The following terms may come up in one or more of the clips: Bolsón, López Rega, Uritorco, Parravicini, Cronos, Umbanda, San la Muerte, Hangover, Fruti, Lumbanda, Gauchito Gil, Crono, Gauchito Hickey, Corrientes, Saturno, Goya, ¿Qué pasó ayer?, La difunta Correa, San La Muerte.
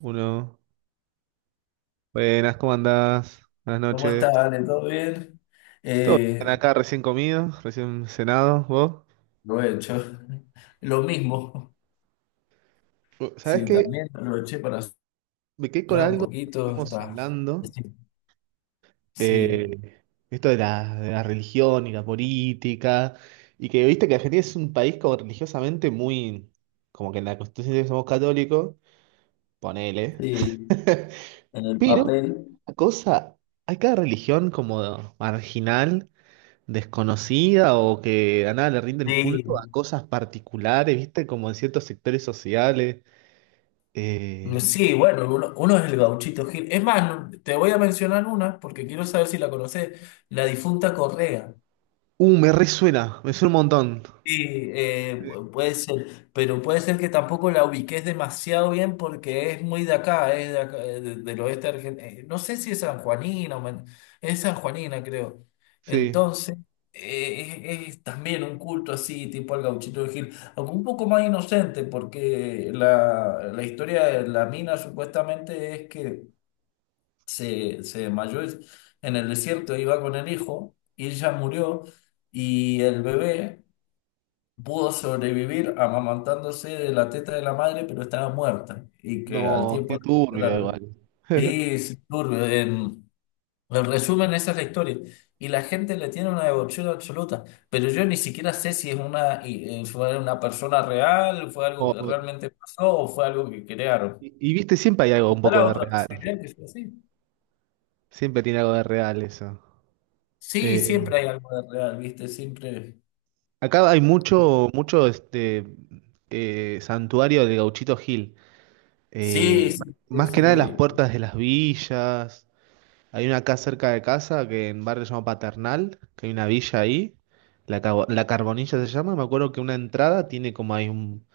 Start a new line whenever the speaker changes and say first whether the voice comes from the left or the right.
right: Uno. Buenas, ¿cómo andás? Buenas
left: ¿Cómo
right: noches.
left: estás, Ale? ¿Todo bien?
right: Todo bien
left: Eh,
right: acá, recién comido, recién cenado, vos.
left: lo he hecho. Lo mismo.
right: ¿Sabés
left: Sí,
right: qué?
left: también lo eché para
right: Me quedé con
left: sacar un
right: algo que
left: poquito.
right: estuvimos
left: Está.
right: hablando.
left: Sí, sí,
right: eh, Esto de la religión y la política. Y que viste que Argentina es un país como religiosamente muy. Como que en la Constitución dice que somos católicos. Ponele.
left: sí, en el
right: Pero,
left: papel.
right: una cosa. Hay cada religión como marginal. Desconocida o que a nada le rinden culto a
left: Sí,
right: cosas particulares, ¿viste? Como en ciertos sectores sociales. Eh,
left: sí, bueno, uno es el Gauchito Gil. Es más, te voy a mencionar una porque quiero saber si la conoces. La difunta Correa.
right: Me suena un montón.
left: Sí, puede ser, pero puede ser que tampoco la ubiques demasiado bien porque es muy de acá, es de acá, del oeste argentino. No sé si es sanjuanina, es sanjuanina creo.
right: Sí,
left: Entonces, es también un culto así, tipo al gauchito de Gil, aunque un poco más inocente porque la historia de la mina supuestamente es que se desmayó en el desierto, iba con el hijo y ella murió y el bebé pudo sobrevivir amamantándose de la teta de la madre, pero estaba muerta y que al
right: no,
left: tiempo
right: qué
left: la
right: turbio
left: capturaron.
right: igual.
left: Sí, es turbio. En resumen, esa es la historia. Y la gente le tiene una devoción absoluta, pero yo ni siquiera sé si es una, fue una persona real, fue algo
right: O-
left: que
right: o-
left: realmente pasó o fue algo que crearon.
right: y viste, siempre hay algo un
left: ¿Está
right: poco
left: la
right: de
left: otra
right: real.
left: posibilidad que sea así?
right: Siempre tiene algo de real eso.
left: Sí,
right: Eh,
left: siempre hay algo de real, ¿viste? Siempre.
right: Acá hay mucho este santuario de Gauchito Gil.
left: Sí,
right: Eh,
left: sí,
right: Más que
left: eso
right: nada
left: lo
right: en las
left: vi.
right: puertas de las villas. Hay una acá cerca de casa, que en barrio se llama Paternal, que hay una villa ahí, la, la Carbonilla se llama, me acuerdo que una entrada tiene como hay un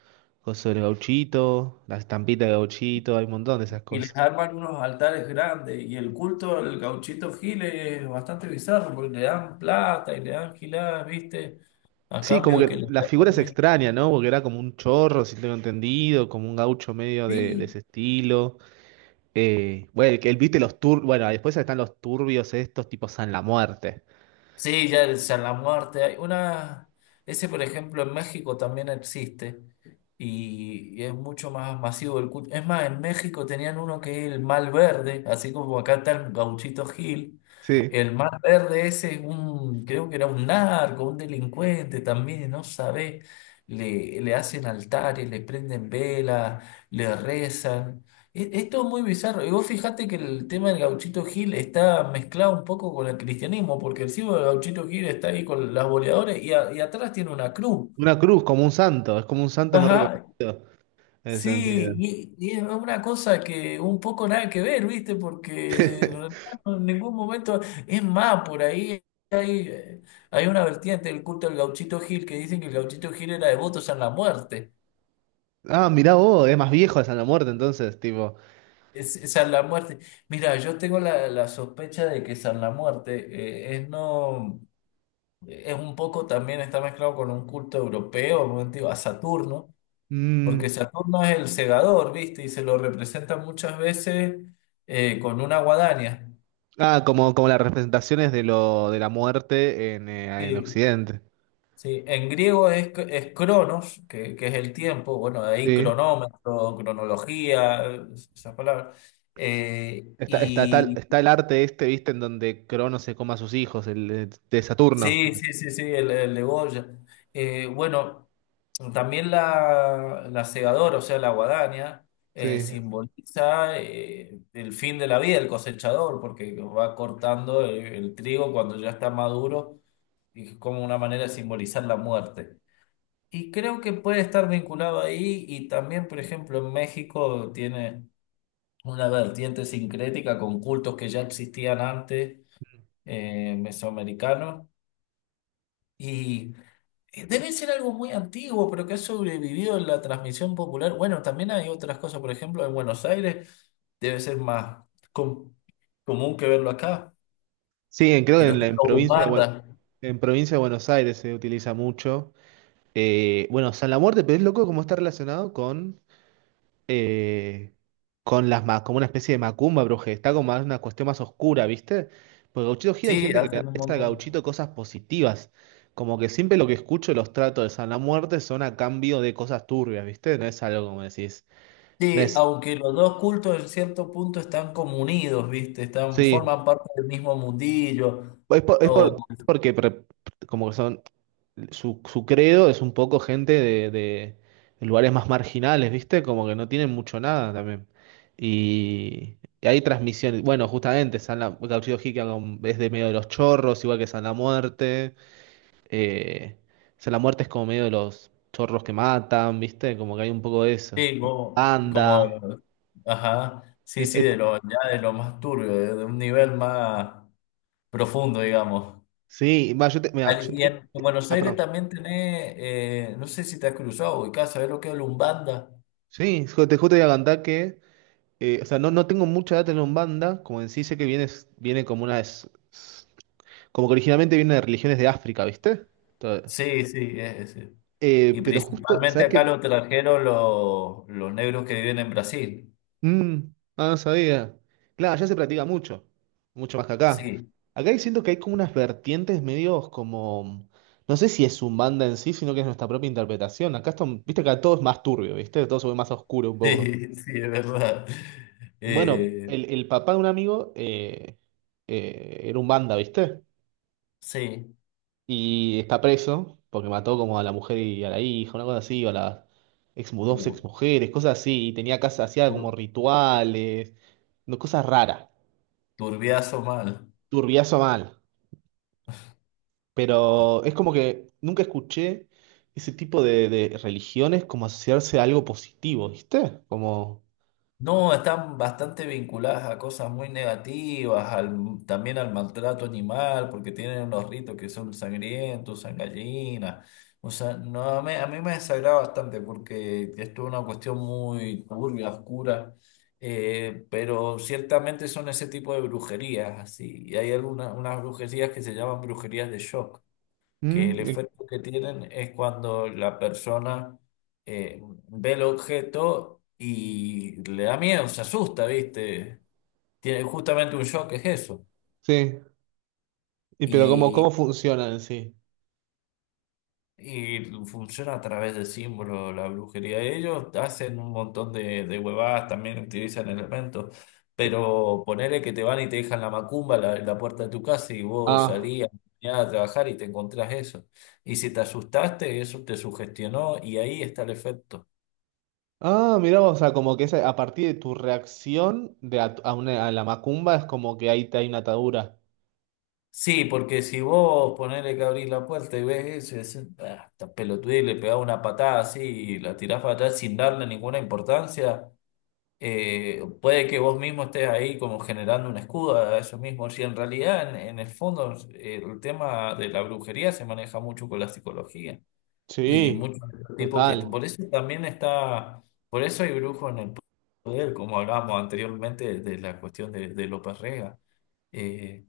right: coso del gauchito, la estampita de gauchito, hay un montón de esas
left: Y les
right: cosas.
left: arman unos altares grandes. Y el culto al gauchito Giles es bastante bizarro porque le dan plata y le dan giladas, ¿viste? A
right: Sí, como
left: cambio de
right: que
left: que les
right: la figura es
left: hagan.
right: extraña, ¿no? Porque era como un chorro, si tengo entendido, como un gaucho medio de
left: Sí,
right: ese estilo. Bueno, viste los tur, bueno, después están los turbios estos, tipo San la Muerte.
left: sí, ya el muerte Hay una. Ese, por ejemplo, en México también existe. Y es mucho más masivo el culto. Es más, en México tenían uno que es el mal verde, así como acá está el Gauchito Gil.
right: Sí.
left: El mal verde ese es un, creo que era un narco, un delincuente también, no sabés. Le hacen altares, le prenden velas, le rezan. Esto es muy bizarro. Y vos fijate que el tema del Gauchito Gil está mezclado un poco con el cristianismo, porque el símbolo del Gauchito Gil está ahí con las boleadoras y atrás tiene una cruz.
right: Una cruz, como un santo, es como un santo no
left: Ajá.
right: reconocido en ese
left: Sí,
right: sentido.
left: y es una cosa que un poco nada que ver, ¿viste? Porque en realidad en ningún momento es más por ahí. Hay, hay una vertiente del culto del Gauchito Gil que dicen que el Gauchito Gil era devoto a la muerte.
right: Ah, mirá vos, es más viejo de la Muerte, entonces, tipo.
left: Es San La Muerte. Mira, yo tengo la, la sospecha de que San La Muerte es no es un poco también está mezclado con un culto europeo, un culto a Saturno, porque
right: mm,
left: Saturno es el segador, ¿viste? Y se lo representa muchas veces con una guadaña.
right: Como, como las representaciones de lo, de la muerte en
left: Sí,
right: Occidente.
left: sí. En griego es Cronos, que es el tiempo, bueno, de ahí
right: Sí.
left: cronómetro, cronología, esas palabras. Eh,
right: Está, está, está,
left: y
right: está el arte este, viste, en donde Crono se come a sus hijos, el de Saturno.
left: Sí, sí, sí, sí, el de Goya. Bueno, también la segadora, o sea, la guadaña,
right: Sí.
left: simboliza el fin de la vida del cosechador, porque va cortando el trigo cuando ya está maduro, y es como una manera de simbolizar la muerte. Y creo que puede estar vinculado ahí, y también, por ejemplo, en México tiene una vertiente sincrética con cultos que ya existían antes, mesoamericanos y debe ser algo muy antiguo, pero que ha sobrevivido en la transmisión popular. Bueno, también hay otras cosas, por ejemplo, en Buenos Aires debe ser más com- común que verlo acá,
right: Sí, creo que
left: pero
right: en,
left: están
right: en
left: los
right: provincia
left: bandas.
right: en provincia de Buenos Aires se utiliza mucho. Bueno, San la Muerte, pero es loco cómo está relacionado con. eh, con las como una especie de macumba brujería, está como más una cuestión más oscura, ¿viste? Porque Gauchito Gira hay
left: Sí,
right: gente que le
left: hacen un
right: agradece a
left: montón.
right: Gauchito cosas positivas, como que siempre lo que escucho de los tratos de San la Muerte son a cambio de cosas turbias, ¿viste? No es algo como decís, no
left: Sí,
right: es,
left: aunque los dos cultos en cierto punto están como unidos, ¿viste? Están,
right: sí.
left: forman parte del mismo mundillo.
right: Es por- es
left: O,
right: por- porque pre- como que son, su credo es un poco gente de lugares más marginales, ¿viste? Como que no tienen mucho nada también. Y hay transmisiones, bueno, justamente, Gauchito Hickey es de medio de los chorros, igual que San La Muerte. Eh, San La Muerte es como medio de los chorros que matan, ¿viste? Como que hay un poco de eso.
left: sí,
right: Anda.
left: ajá, sí,
right: El-
left: sí,
right: el-
left: de lo, ya de lo más turbio, de un nivel más profundo, digamos.
right: sí, va,
left: Y en Buenos
right: ah,
left: Aires
right: perdón.
left: también tenés, no sé si te has cruzado, ubicás, ¿sabés lo que es Lumbanda?
right: Sí, te justo iba a cantar que... O sea, no, no tengo mucha data en Umbanda, como en sí sé que viene, viene como una... Como que originalmente viene de religiones de África, ¿viste? Todo.
left: Sí, sí, es, sí. Y
right: Pero justo,
left: principalmente
right: ¿sabes
left: acá
right: qué?
left: los trajeron los negros que viven en Brasil.
right: Mm, ah, no sabía. Claro, allá se practica mucho, mucho más que acá.
left: Sí,
right: Siento que hay como unas vertientes medios como... No sé si es Umbanda en sí, sino que es nuestra propia interpretación. Acá esto, viste que acá todo es más turbio, ¿viste? Todo se ve más oscuro un poco.
left: sí, sí, es verdad.
right: Bueno,
left: Eh,
right: el papá de un amigo era Umbanda, ¿viste?
left: sí,
right: Y está preso porque mató como a la mujer y a la hija, una cosa así, o a las dos
left: Uh,
right: ex mujeres, cosas así. Y tenía casa, hacía como
left: tur-
right: rituales, no, cosas raras,
left: turbiazo mal.
right: turbiazo mal. Pero es como que nunca escuché ese tipo de religiones como asociarse a algo positivo, ¿viste? Como.
left: No, están bastante vinculadas a cosas muy negativas, también al maltrato animal, porque tienen unos ritos que son sangrientos, sangallinas. O sea, no, a mí me desagrada bastante porque esto es una cuestión muy turbia, oscura, pero ciertamente son ese tipo de brujerías, así. Y hay algunas unas brujerías que se llaman brujerías de shock que el
right: mm, eh,
left: efecto que tienen es cuando la persona eh, ve el objeto y le da miedo, se asusta, ¿viste? Tiene justamente un shock, es eso.
right: Sí. Y pero como, ¿cómo
left: Y,
right: funcionan en sí?
left: y funciona a través de símbolos la brujería. Ellos hacen un montón de huevadas, también utilizan elementos. Pero ponele que te van y te dejan la macumba en la puerta de tu casa y vos
right: Ah.
left: salías mañana a trabajar y te encontrás eso. Y si te asustaste, eso te sugestionó y ahí está el efecto.
right: Ah, mirá, vos, o sea, como que es a partir de tu reacción a a la macumba es como que ahí te hay una atadura.
left: Sí, porque si vos ponele que abrís la puerta y ves eso y decís, "Ah, esta pelotudez", y le pegás una patada así y la tirás para atrás sin darle ninguna importancia, puede que vos mismo estés ahí como generando un escudo a eso mismo. Si en realidad, en el fondo, el tema de la brujería se maneja mucho con la psicología y
right: Sí,
left: muchos de los tipos que...
right: total.
left: Por eso también está, por eso hay brujos en el poder, como hablábamos anteriormente de, la cuestión de López Rega. Eh,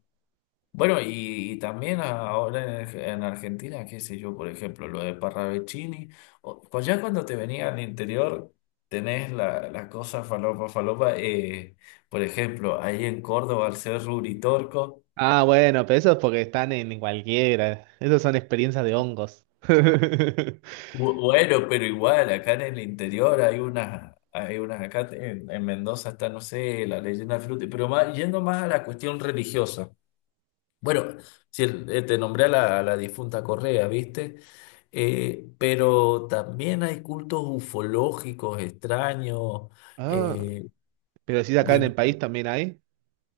left: bueno, y también ahora en Argentina, qué sé yo, por ejemplo, lo de Parravicini, ya cuando te venía al interior, tenés la, la cosa falopa, falopa, por ejemplo, ahí en Córdoba, al ser Uritorco,
right: Ah, bueno, pero eso es porque están en cualquiera. Esas son experiencias de hongos.
left: bueno, pero igual, acá en el interior hay unas, acá en Mendoza está, no sé, la leyenda del Fruti, pero más, yendo más a la cuestión religiosa. Bueno, si el- te nombré a la difunta Correa, ¿viste? Pero también hay cultos ufológicos extraños.
right: Ah,
left: eh,
right: pero si acá en el
left: vin-
right: país también hay.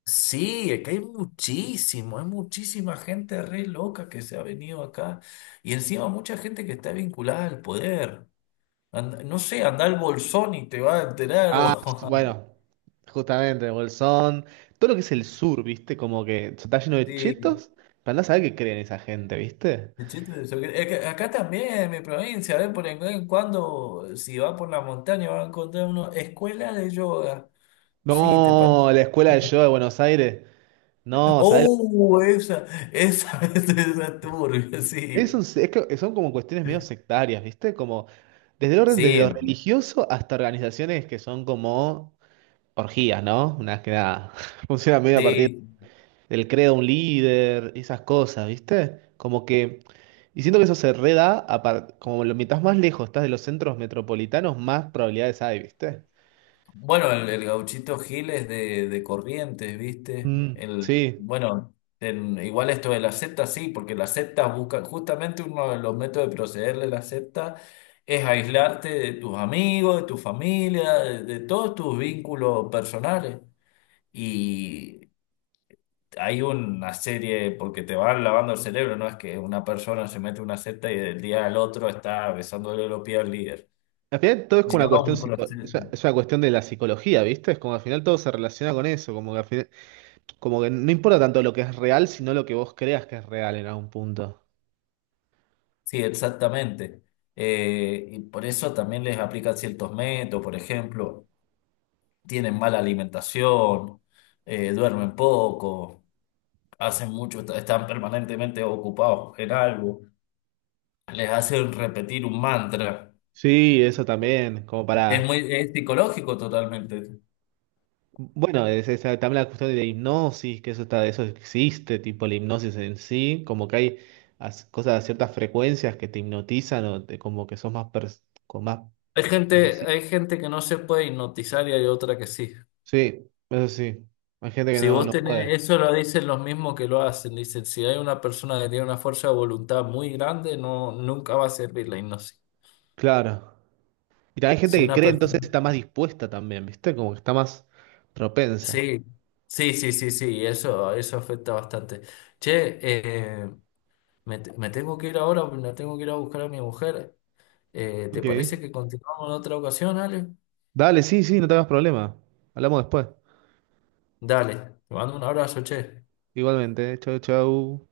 left: sí, es que hay muchísimo, hay muchísima gente re loca que se ha venido acá. Y encima mucha gente que está vinculada al poder. No sé, anda al Bolsón y te va a enterar.
right: Ah,
left: O,
right: bueno, justamente, Bolsón, todo lo que es el sur, ¿viste? Como que está lleno de
left: sí.
right: chetos, para no saber qué creen esa gente, ¿viste?
left: El chiste de eso, es que acá también, en mi provincia, ¿ves? Por en cuando, si va por la montaña, va a encontrar una escuela de yoga. Sí, te
right: No,
left: parece.
right: la escuela de yo de Buenos Aires, no, ¿sabes?
left: ¡Oh! Esa, esa, turbia,
right: Es un-
left: sí.
right: es que son como cuestiones medio sectarias, ¿viste? Como desde el orden, desde
left: Sí,
right: lo religioso hasta organizaciones que son como orgías, ¿no? Una que nada, funciona medio a partir
left: sí.
right: del credo de un líder, esas cosas, ¿viste? Como que, y siento que eso se reda, como lo, mientras más lejos estás de los centros metropolitanos, más probabilidades hay, ¿viste?
left: Bueno, el gauchito Gil es de Corrientes, ¿viste?
right: Mm,
left: El,
right: sí.
left: bueno, igual esto de la secta sí, porque las sectas buscan, justamente uno de los métodos de proceder de la secta es aislarte de tus amigos, de tu familia, de todos tus vínculos personales. Y hay una serie, porque te van lavando el cerebro, no es que una persona se mete en una secta y del día al otro está besándole los pies al líder.
right: Al final todo es como una
left: Lleva un
right: cuestión
left: proceso.
right: es una cuestión de la psicología, ¿viste? Es como al final todo se relaciona con eso, como que al final, como que no importa tanto lo que es real, sino lo que vos creas que es real en algún punto.
left: Sí, exactamente. Y por eso también les aplican ciertos métodos, por ejemplo, tienen mala alimentación, duermen poco, hacen mucho, están permanentemente ocupados en algo, les hacen repetir un mantra.
right: Sí, eso también, como
left: Es
right: para...
left: muy, es psicológico totalmente.
right: Bueno, es también la cuestión de la hipnosis, que eso está, eso existe, tipo la hipnosis en sí, como que hay cosas de ciertas frecuencias que te hipnotizan o como que sos más con más permisi-
left: Hay gente que no se puede hipnotizar y hay otra que sí.
right: sí, eso sí. Hay gente que
left: Si
right: no,
left: vos
right: no puede.
left: tenés, eso lo dicen los mismos que lo hacen, dicen, si hay una persona que tiene una fuerza de voluntad muy grande, no, nunca va a servir la hipnosis.
right: Claro. Y hay gente
left: Si
right: que
left: una
right: cree, entonces
left: persona.
right: está más dispuesta también, ¿viste? Como que está más propensa.
left: Sí, sí, sí, sí, sí, eso afecta bastante. Che, me tengo que ir ahora, la tengo que ir a buscar a mi mujer. ¿Te
right: Ok.
left: parece que continuamos en otra ocasión, Ale?
right: Dale, sí, sí, no tengas problema. Hablamos después.
left: Dale, te mando un abrazo, che.
right: Igualmente, chau, chau.